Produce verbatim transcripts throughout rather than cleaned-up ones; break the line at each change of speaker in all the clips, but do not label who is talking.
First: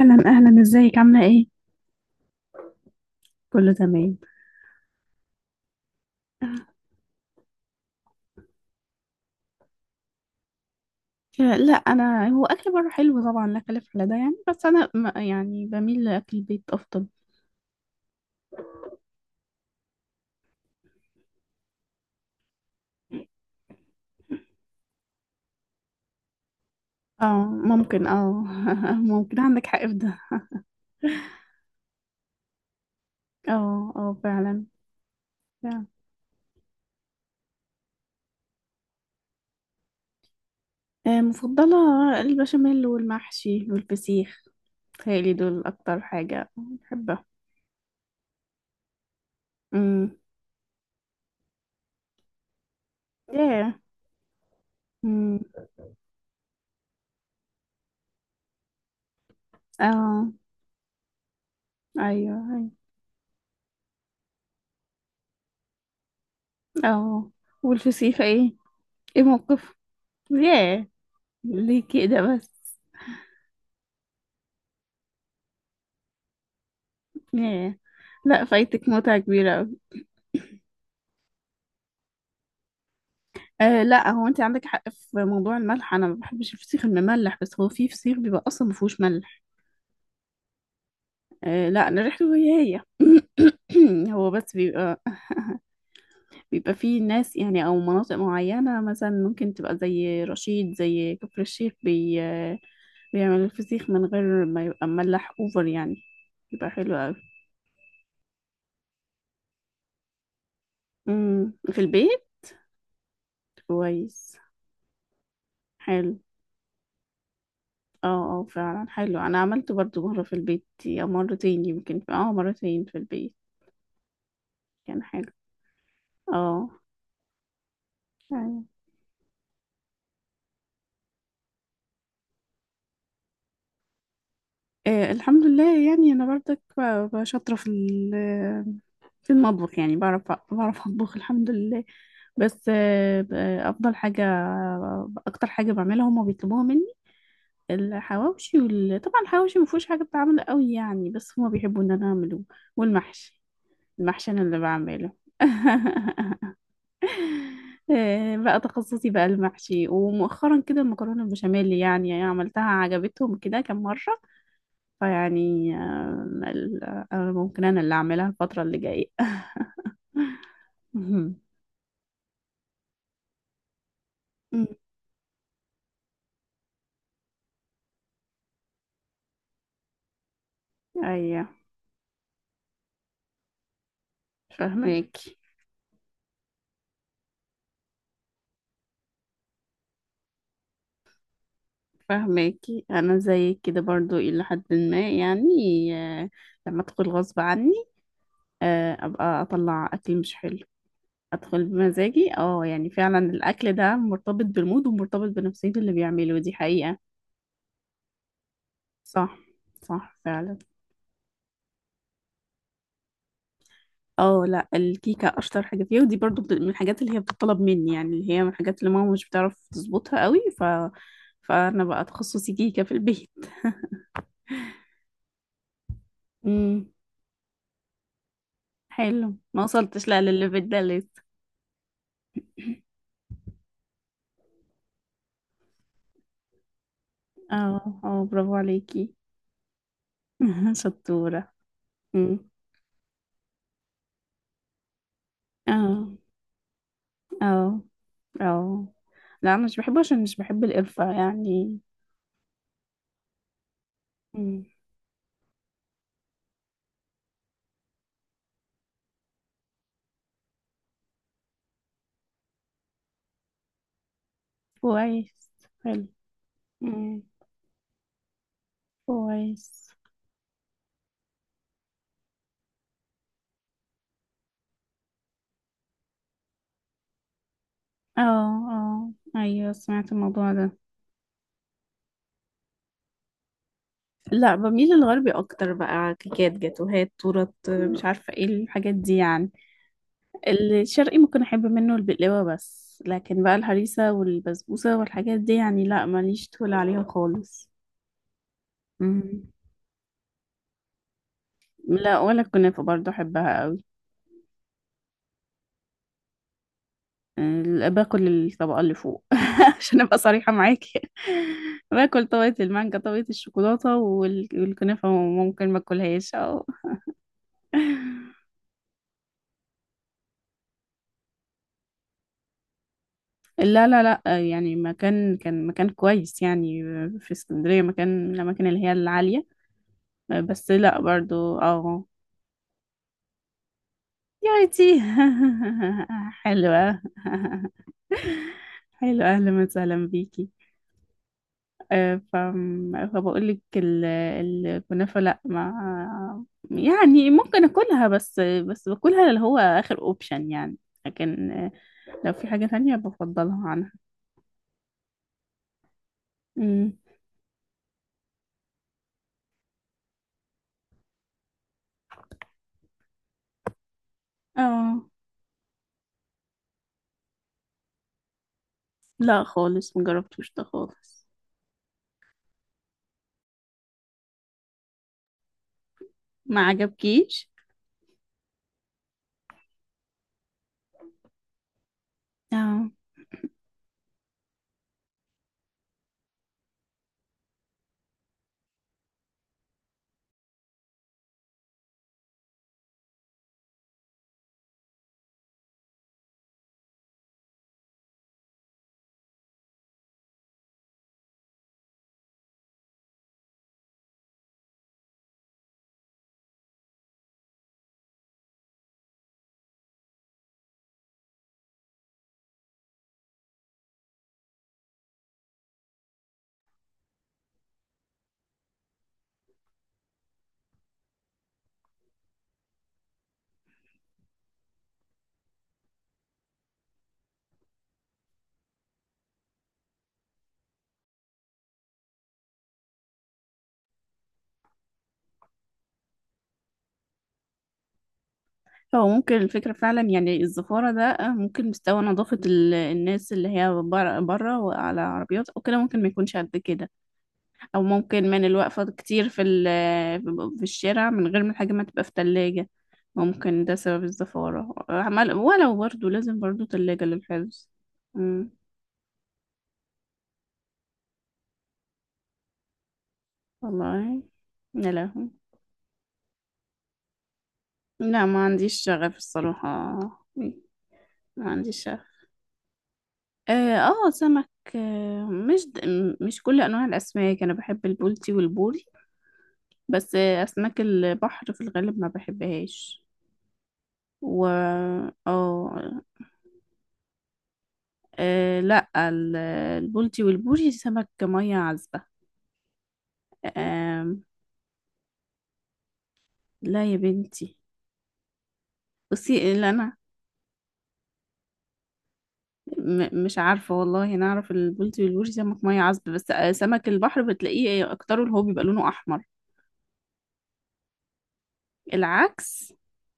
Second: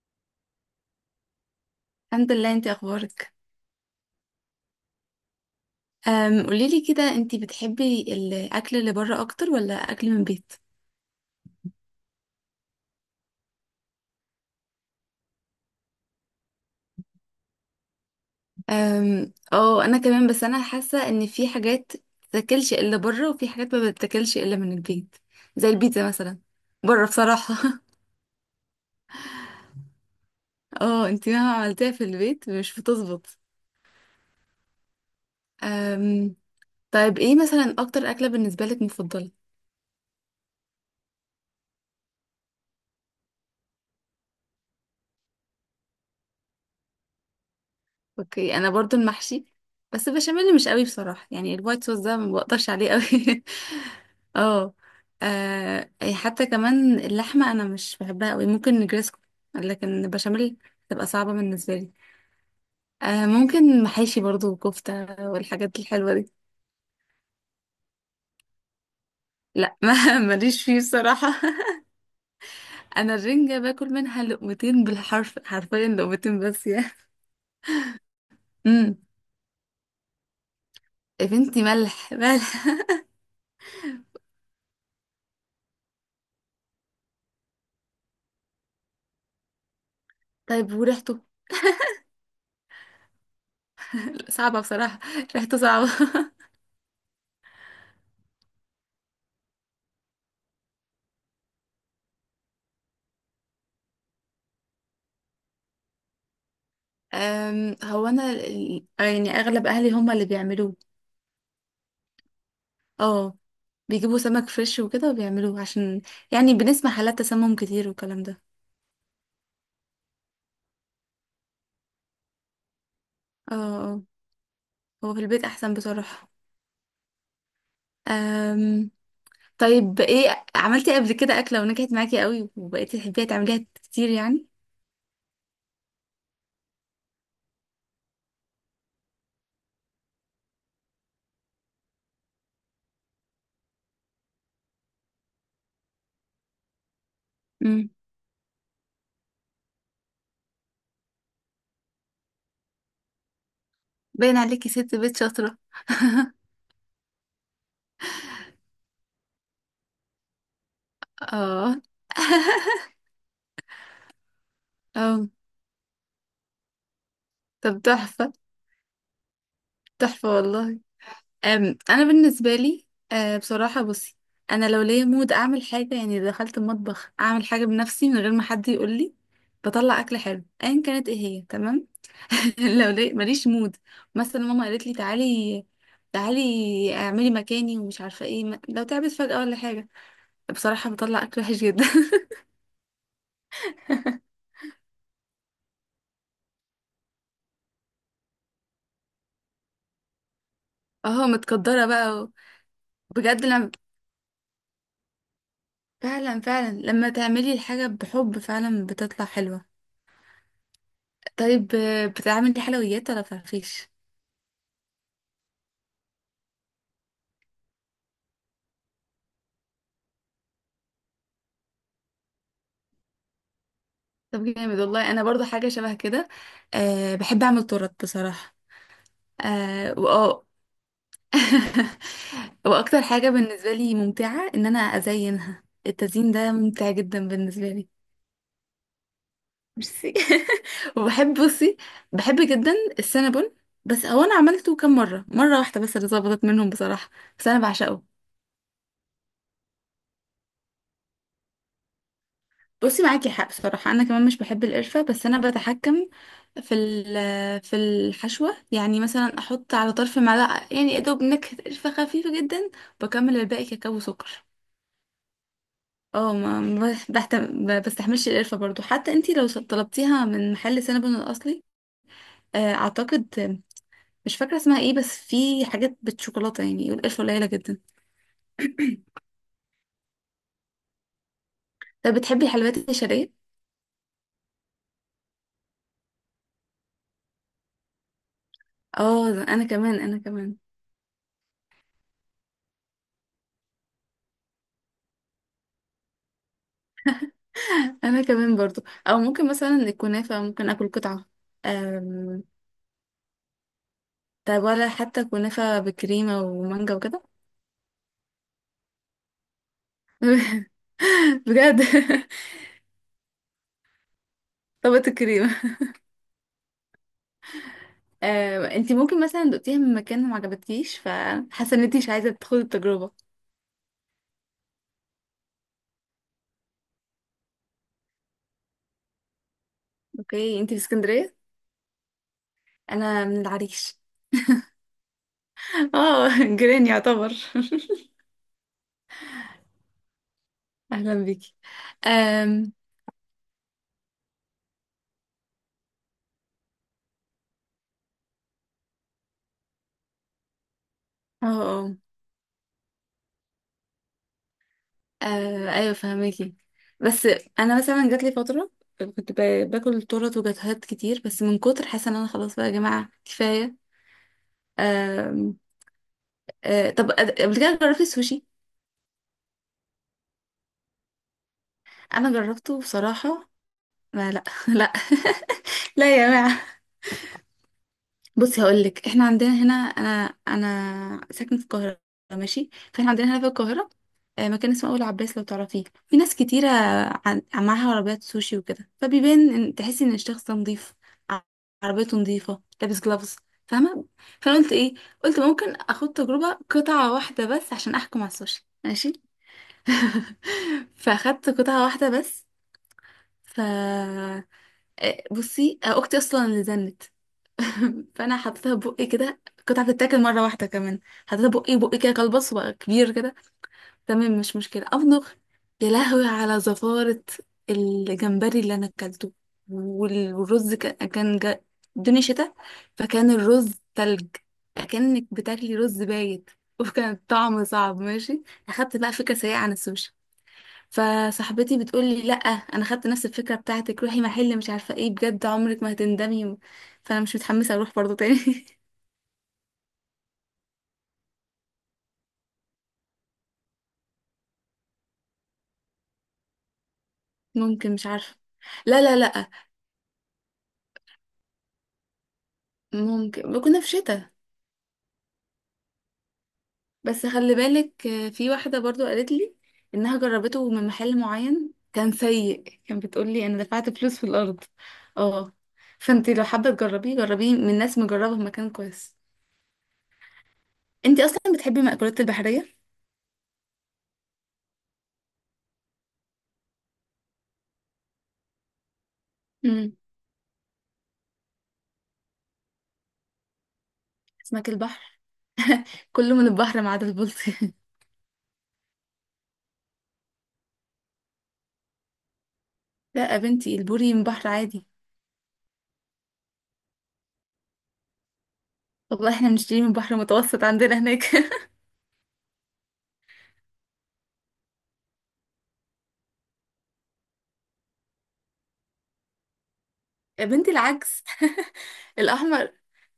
اهلا اهلا، ازيك؟ عامله ايه؟
الحمد لله، انت اخبارك؟
كله تمام.
أم قوليلي كده، انت بتحبي الاكل اللي بره اكتر ولا اكل من البيت؟
آه، لا، انا هو اكل بره حلو طبعا، لا خلاف على ده يعني، بس انا م- يعني بميل لاكل البيت افضل.
أم، اه، انا كمان، بس انا حاسه ان في حاجات بتتاكلش الا بره وفي حاجات ما بتتاكلش الا من البيت. زي البيتزا مثلا. بره
اه
بصراحه.
ممكن اه. ممكن عندك حق في ده.
اه، انت مهما عملتيها في البيت مش بتظبط.
اه اه فعلا. فعلا.
أم، طيب، ايه مثلا اكتر اكله بالنسبه لك مفضله؟
آه، مفضله؟ البشاميل والمحشي والفسيخ. تهيألي دول اكتر حاجه بحبها.
اوكي، انا برضو المحشي. بس
امم.
بشاميل مش قوي بصراحة، يعني الوايت صوص ده ما بقدرش عليه قوي.
ايه.
اه.
امم.
آه، حتى كمان اللحمة انا مش بحبها قوي، ممكن نجريسكو. لكن
اه
بشاميل تبقى صعبة بالنسبة لي.
ايوه ايوه
آه ممكن محاشي برضو، وكفتة والحاجات الحلوة دي.
اه. والفسيخ ايه؟ ايه موقف؟
لا، ما ماليش فيه
ياه.
بصراحة.
ليه كده بس؟
انا الرنجة باكل منها لقمتين، بالحرف حرفيا لقمتين بس يا.
ياه. لا، فايتك
امم.
متعة كبيرة أوي.
يا بنتي، ملح ملح.
آه لا، هو انت عندك حق في موضوع الملح، انا ما بحبش الفسيخ المملح، بس هو في فسيخ بيبقى اصلا ما فيهوش ملح.
طيب وريحته؟
آه لا، انا ريحته هي هي. هو بس
صعبة بصراحة.
بيبقى.
ريحته صعبة.
بيبقى فيه ناس يعني او مناطق معينة مثلا ممكن تبقى زي رشيد، زي كفر الشيخ، بي آه، بيعمل الفسيخ من غير ما يبقى مملح اوفر يعني. يبقى حلو أوي.
أم، هو انا ال- يعني اغلب اهلي هم اللي بيعملوه.
مم، في البيت.
اه، بيجيبوا
كويس.
سمك فريش وكده وبيعملوه عشان
حلو.
يعني بنسمع حالات تسمم كتير والكلام
اه
ده.
اه فعلا. حلو، انا عملته برضو مرة في البيت او مرتين يمكن، اه مرتين في البيت.
اه، اه،
كان
هو في
حلو.
البيت احسن بصراحة.
اه أيوة.
أم. طيب، ايه عملتي قبل كده اكلة ونجحت معاكي قوي وبقيتي تحبيها تعمليها كتير يعني؟
آه، الحمد لله يعني، انا برضك ب- ب- شاطرة في ال- في المطبخ يعني، بعرف بعرف اطبخ الحمد لله. بس آه ب- افضل حاجة، اكتر حاجة بعملها هما بيطلبوها مني
امم.
الحواوشي وال... طبعا الحواوشي ما فيهوش حاجة بتعمل قوي يعني، بس هما بيحبوا ان انا اعمله. والمحشي. المحشي
باين
انا اللي
عليكي ست
بعمله.
بيت شاطرة.
آه، بقى تخصصي بقى المحشي، ومؤخرا كده المكرونة البشاميل
اه.
يعني, يعني عملتها عجبتهم كده كم مرة.
اه.
فيعني آه، ال- آه، ممكن أنا
طب
اللي أعملها
تحفة.
الفترة اللي جاية.
تحفة والله.
مهم.
أم، انا بالنسبه لي، أه، بصراحه بصي،
مم.
انا لو ليا مود اعمل حاجه، يعني دخلت المطبخ اعمل حاجه بنفسي من غير ما حد يقول لي، بطلع اكل حلو ايا كانت ايه هي،
أيوه.
تمام. لو لي ماليش مود، مثلا ماما قالت لي
فهماكي.
تعالي، تعالي اعملي مكاني ومش عارفه ايه م- لو تعبت فجاه ولا حاجه، بصراحه بطلع اكل وحش جدا.
فهماكي، أنا زيك كده برضو إلى حد ما يعني. آه، لما أدخل غصب عني، آه، أبقى أطلع أكل مش حلو.
اه،
أدخل
متقدره بقى و-
بمزاجي، اه يعني فعلا
بجد لما...
الأكل ده مرتبط بالمود ومرتبط بنفسية اللي بيعمله،
فعلا
دي
فعلا،
حقيقة.
لما تعملي الحاجه بحب فعلا بتطلع
صح.
حلوه.
صح فعلا.
طيب، آه، بتعملي حلويات ولا فرفيش؟
اه لا، الكيكة اشطر حاجة فيها، ودي برضو بت- من الحاجات اللي هي بتطلب مني، يعني اللي هي من الحاجات اللي ماما مش بتعرف تظبطها قوي ف... فانا بقى تخصصي كيكة في البيت.
طب جامد والله، انا برضو حاجه شبه كده.
امم.
أه بحب اعمل تورت بصراحه.
حلو، ما
أه
وصلتش لا
واه.
للليفل ده لسه.
واكتر حاجه بالنسبه لي ممتعه ان انا ازينها، التزيين ده ممتع جدا بالنسبه
اه
لي.
اه برافو عليكي.
ميرسي. وبحب
شطورة.
بصي، بحب
امم.
جدا السينابون. بس هو انا عملته كام مره، مره واحده بس اللي
اه
ظبطت منهم بصراحه. بس انا
اه
بعشقه.
اه، لا انا مش بحبه عشان مش بحب القرفة يعني.
بصي، معاكي حق بصراحة، أنا كمان مش بحب
امم.
القرفة، بس أنا بتحكم في ال- في الحشوة، يعني مثلا أحط على طرف معلقة يعني يا دوب نكهة قرفة خفيفة جدا. بكمل الباقي كاكاو وسكر.
كويس. حلو.
اه، ما ما
امم.
بحتم ما بستحملش القرفة برضو، حتى انتي لو
كويس.
طلبتيها من محل سينابون الأصلي. آه، أعتقد مش فاكرة اسمها ايه، بس في حاجات بالشوكولاتة يعني والقرفة قليلة جدا.
اه اه ايوه سمعت الموضوع ده.
طب، بتحبي الحلويات الشرقية؟
لا، بميل للغربي اكتر، بقى كيكات، جاتوهات، تورت، مش عارفه ايه الحاجات دي
اه،
يعني.
أنا كمان أنا كمان.
الشرقي ممكن احب منه البقلاوه بس، لكن بقى الهريسه والبسبوسه والحاجات دي يعني، لا ماليش تقول عليها خالص.
انا كمان برضو، او
مم.
ممكن مثلا الكنافه ممكن اكل قطعه.
لا، ولا
أم...
الكنافه برضه احبها قوي.
طب، ولا حتى كنافه بكريمه ومانجا وكده؟
ال- باكل الطبقه اللي فوق، عشان ابقى صريحه معاكي.
بجد.
باكل طبقه المانجا، طبقه الشوكولاته، وال-
طبقة
والكنافه ممكن
الكريمه.
ما اكلهاش. اه
أم... انتي ممكن مثلا دقتيها من مكان وما عجبتكيش فحاسه ان انتي مش عايزه تدخلي التجربه؟
لا لا لا، آه، يعني مكان كان مكان كويس يعني، آه، في اسكندرية مكان من الأماكن اللي هي العالية. آه،
اوكي،
بس
انتي في
لا
اسكندريه؟
برضو اه.
انا من العريش.
يا ريتي.
اه. جيران
حلوة.
يعتبر.
حلوة، أهلا وسهلا بيكي.
اهلا بيكي.
آه، ف
أم...
فبقول لك ال- الكنافة، لا ما يعني ممكن أكلها بس، بس باكلها اللي هو آخر أوبشن يعني،
اه،
لكن آه،
آه.
لو في حاجة تانية بفضلها عنها.
آه ايوه، فهماكي.
أمم.
بس انا مثلا جات لي فتره، كنت ب- باكل تورت وجاتوهات كتير بس من كتر حاسه ان انا خلاص، بقى يا جماعه كفايه.
اه،
آم، آه طب، قبل كده جربتي السوشي؟
لا خالص مجربتوش ده خالص.
انا جربته بصراحه. ما لا. لا. لا يا
ما
جماعه.
عجبكيش.
بصي، هقول لك احنا عندنا هنا، انا انا ساكنه في القاهره. ماشي،
اه،
فاحنا عندنا هنا في القاهره. آه، مكان اسمه اول عباس لو تعرفيه، في ناس كتيره عن- معاها عربيات سوشي وكده، فبيبان ان تحسي ان الشخص ده نظيف. ع- عربيته نظيفه، لابس جلافز. فاهمه. فانا قلت ايه، قلت ممكن اخد تجربه، قطعه واحده بس عشان احكم على السوشي، ماشي. فاخدت قطعه واحده بس. ف آه، بصي، آه، اختي اصلا اللي زنت. فانا حطيتها بقي كده، كنت هتتاكل مره واحده كمان. حطيتها بقي بقي كده، كلبص وبقى كبير كده. تمام، مش مشكله امضغ. يا لهوي على زفاره! الجمبري اللي انا اكلته وال- والرز كان كان جا... الدنيا شتاء. فكان الرز تلج، كأنك بتاكلي رز بايت. وكان طعمه صعب، ماشي. اخدت بقى فكره سيئه عن السوشي. فصاحبتي بتقول لي لا، انا خدت نفس الفكره بتاعتك، روحي محل مش عارفه ايه بجد، عمرك ما هتندمي. فانا مش متحمسه اروح برضو تاني.
هو ممكن الفكرة فعلا يعني الزفارة ده آه، ممكن مستوى نظافة ال- الناس اللي هي بره، بره وعلى عربيات أو كده، ممكن ما يكونش قد كده. أو
ممكن، مش
ممكن
عارفه.
من الوقفة
لا، لا،
كتير في
لا.
ال- في الشارع من غير ما الحاجة ما تبقى في تلاجة.
ممكن
ممكن ده
كنا في
سبب
شتاء.
الزفارة عمال، ولو برضو لازم برضو تلاجة
بس خلي
للحفظ.
بالك، آه، في
مم.
واحده برضو قالت لي انها جربته من محل معين كان سيء، كان بتقول لي انا دفعت فلوس
والله.
في الارض.
يا لهوي.
اه. فانتي لو حابه تجربيه جربيه من ناس
لا،
مجربه في
ما
مكان
عنديش شغف
كويس.
الصراحة.
انتي
ما
اصلا بتحبي
عنديش شغف.
المأكولات البحريه؟
اه. آه، سمك. آه، مش د- م- مش كل انواع الاسماك، انا بحب البولتي والبوري.
امم.
بس آه، اسماك البحر في الغالب ما بحبهاش. و...
اسماك البحر؟
اه
كله من البحر ما عدا البلطي.
آه، لا ال- البولتي والبوري سمك ميه عذبه.
لا يا بنتي، البوري من
آم.
بحر عادي.
لا يا بنتي.
والله احنا
بصي اللي
بنشتري من
انا
بحر متوسط عندنا هناك.
م- مش عارفه والله، انا اعرف البولتي والبوري سمك ميه عذبه، بس آه، سمك البحر بتلاقيه اكتره اللي هو بيبقى لونه احمر.
يا بنتي، العكس.
العكس.
الاحمر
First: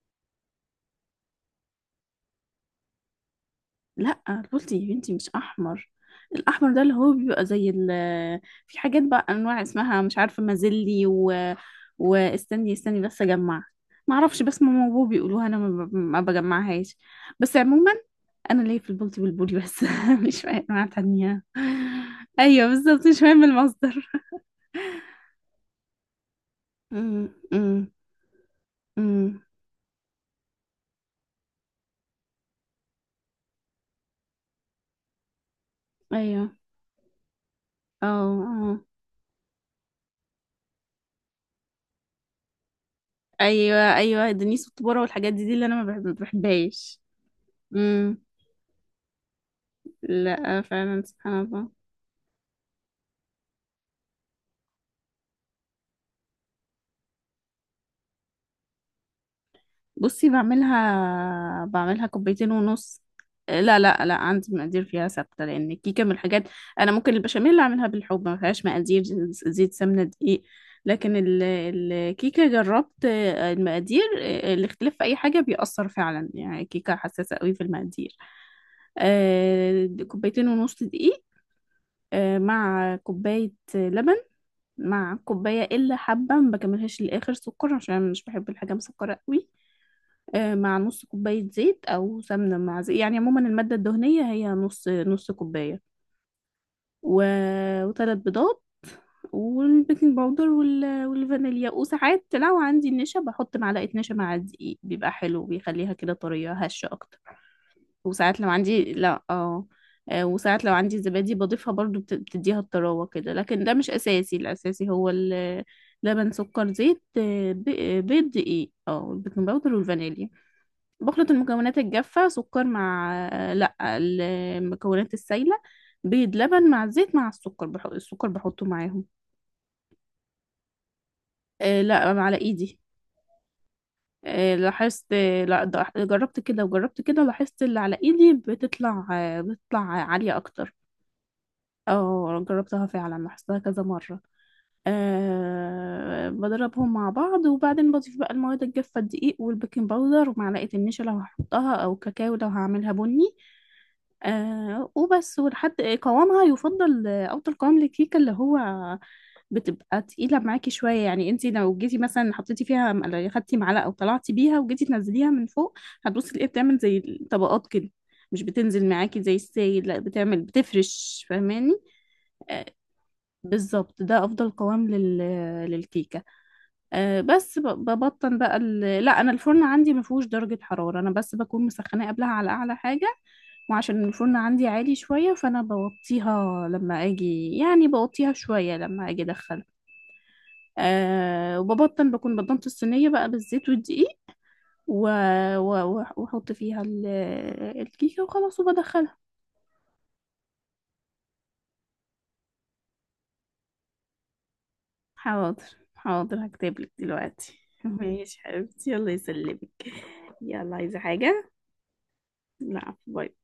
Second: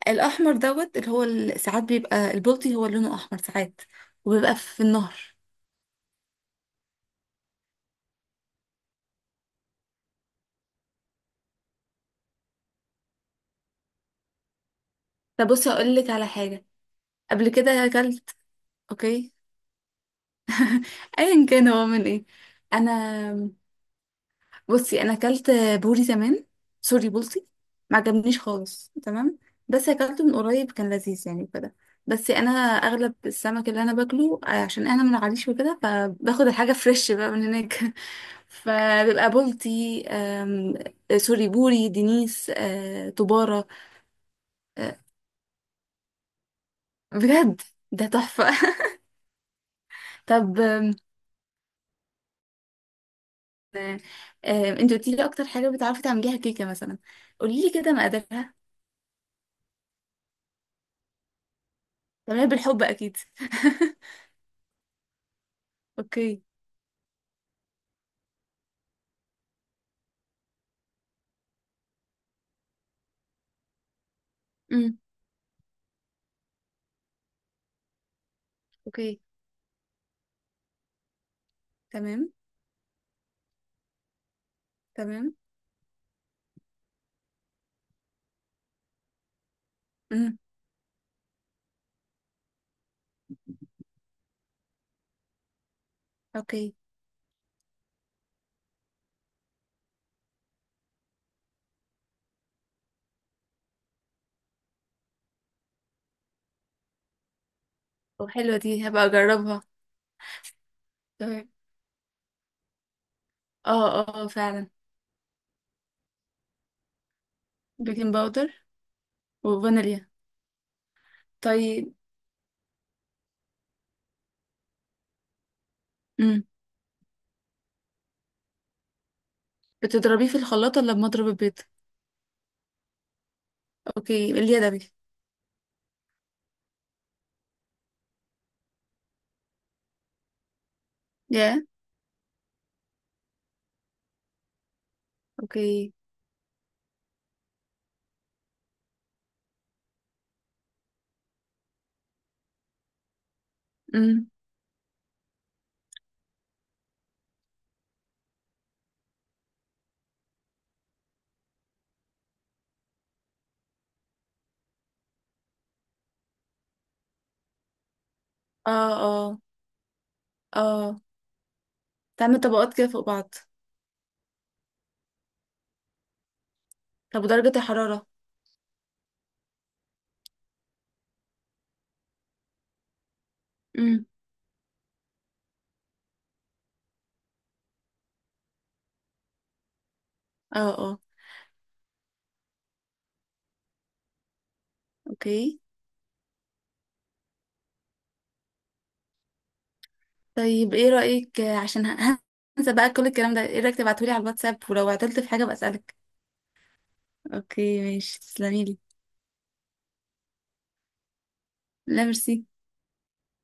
الاحمر دوت، اللي هو ال- ساعات بيبقى البلطي هو لونه احمر ساعات.
لا
وبيبقى
البولتي
في
يا بنتي مش
النهر.
احمر. الاحمر ده اللي هو بيبقى زي ال... في حاجات بقى انواع اسمها مش عارفه، مازلي و... واستني استني بس اجمع. ما اعرفش، بس ماما وبابا بيقولوها،
طب،
انا
بصي
ما ب-
اقول لك
ما
على حاجه.
بجمعهاش.
قبل
بس
كده
عموما
اكلت.
انا ليا في البولتي
اوكي،
والبولي بس، مش في أي انواع تانية.
ايا كان هو من ايه.
ايوه بالظبط، مش مهم
انا
المصدر.
بصي، انا اكلت بوري زمان، سوري
أمم،
بولتي.
أمم.
ما عجبنيش خالص، تمام.
أمم.
بس اكلته من قريب كان لذيذ يعني وكده. بس انا اغلب السمك اللي انا باكله، آه، عشان انا من العريش وكده فباخد
ايوه.
الحاجه فريش بقى من هناك.
اه اه
فبيبقى بولتي، آم، سوري، بوري، دينيس، آه، طباره.
ايوه ايوه، دنيس
آه،
والطبوره والحاجات دي، دي اللي انا ما بحب- ما بحبهاش.
بجد ده تحفه. طب،
لا
آم،
فعلا سبحان الله.
آم، انت قلتي لي اكتر حاجه بتعرفي تعمليها كيكه مثلا. قولي لي كده مقاديرها.
بصي بعملها بعملها
تعمليها
كوبايتين
بالحب
ونص.
اكيد؟
لا لا لا، عندي مقادير فيها ثابتة، لأن الكيكة من
اوكي.
الحاجات. أنا ممكن البشاميل أعملها بالحب، ما فيهاش مقادير، زيت، سمنة، دقيق. لكن ال- الكيكة جربت المقادير، الاختلاف
امم.
في أي حاجة بيأثر فعلا، يعني الكيكة حساسة قوي في المقادير.
اوكي
آه، كوبايتين ونص دقيق.
تمام.
آه، مع كوباية لبن، مع
تمام.
الكوباية إلا حبة ما بكملهاش للآخر سكر، عشان أنا مش بحب الحاجة مسكرة قوي.
امم.
آه، مع نص كوباية زيت أو سمنة مع زيت، يعني عموما المادة الدهنية هي نص نص كوباية،
اوكي.
و... وثلاث بيضات، والبيكنج باودر وال... والفانيليا، وساعات لو عندي النشا بحط معلقة نشا مع الدقيق، بيبقى حلو، بيخليها كده طرية هشة أكتر.
طب،
وساعات لو
حلوة دي،
عندي،
هبقى
لا
اجربها.
اه آه، وساعات لو عندي زبادي
تمام.
بضيفها برضو، بت- بتديها الطراوة كده، لكن ده مش
اه، اه، آه،
أساسي،
فعلا.
الأساسي هو ال- لبن، سكر، زيت، آه، ب- آه،
بيكنج
بيض،
باودر
دقيق، اه البيكنج باودر
وفانيليا.
والفانيليا. بخلط المكونات
طيب.
الجافة، سكر مع آه، لا، المكونات السايلة، بيض،
امم.
لبن، مع الزيت مع السكر، بحط السكر بحطه معاهم.
بتضربيه في الخلاط ولا بمضرب البيض؟
آه، لا، على ايدي.
اوكي،
آه،
اليدوي.
لاحظت، آه، لا، ده- جربت كده وجربت كده، لاحظت اللي على ايدي بتطلع، آه، بتطلع عالية اكتر.
يا.
اه، جربتها فعلا لاحظتها كذا مرة.
اوكي.
أه، بضربهم مع بعض وبعدين بضيف بقى المواد الجافة، الدقيق والبيكنج باودر ومعلقة النشا لو هحطها، أو كاكاو لو هعملها بني.
امم.
أه وبس، ولحد قوامها يفضل، آه، أفضل قوام للكيكة اللي هو بتبقى تقيلة معاكي شوية، يعني انتي لو جيتي مثلا حطيتي فيها، م- خدتي معلقة وطلعتي بيها وجيتي تنزليها من فوق، هتبصي تلاقيها بتعمل زي طبقات كده، مش بتنزل
اه،
معاكي زي
اه،
السايل، لا، بتعمل،
اه.
بتفرش، فاهماني؟
تعمل
آه،
طبقات كده فوق بعض.
بالظبط، ده افضل قوام لل... للكيكه. آه،
طب ودرجة
بس ب-
الحرارة؟
ببطن بقى ال... لا، انا الفرن عندي ما فيهوش درجه حراره، انا بس بكون مسخناه قبلها على اعلى حاجه، وعشان
امم.
الفرن عندي عالي شويه، فانا بوطيها لما اجي، يعني بوطيها شويه لما اجي ادخلها.
اه، اه.
أه، وببطن، بكون بطنت الصينيه بقى بالزيت والدقيق، و-
اوكي.
و- واحط فيها ال- الكيكه وخلاص، وبدخلها.
طيب، ايه رأيك، آه، عشان ه- هنسى بقى كل الكلام ده، ايه رأيك تبعتولي على الواتساب ولو عطلت في حاجة
حاضر
بسألك؟
حاضر، هكتبلك دلوقتي.
اوكي، ماشي،
ماشي
تسلميلي.
حبيبتي، يلا يسلمك. يلا، عايزة حاجة؟
لا، ميرسي.
لا، باي.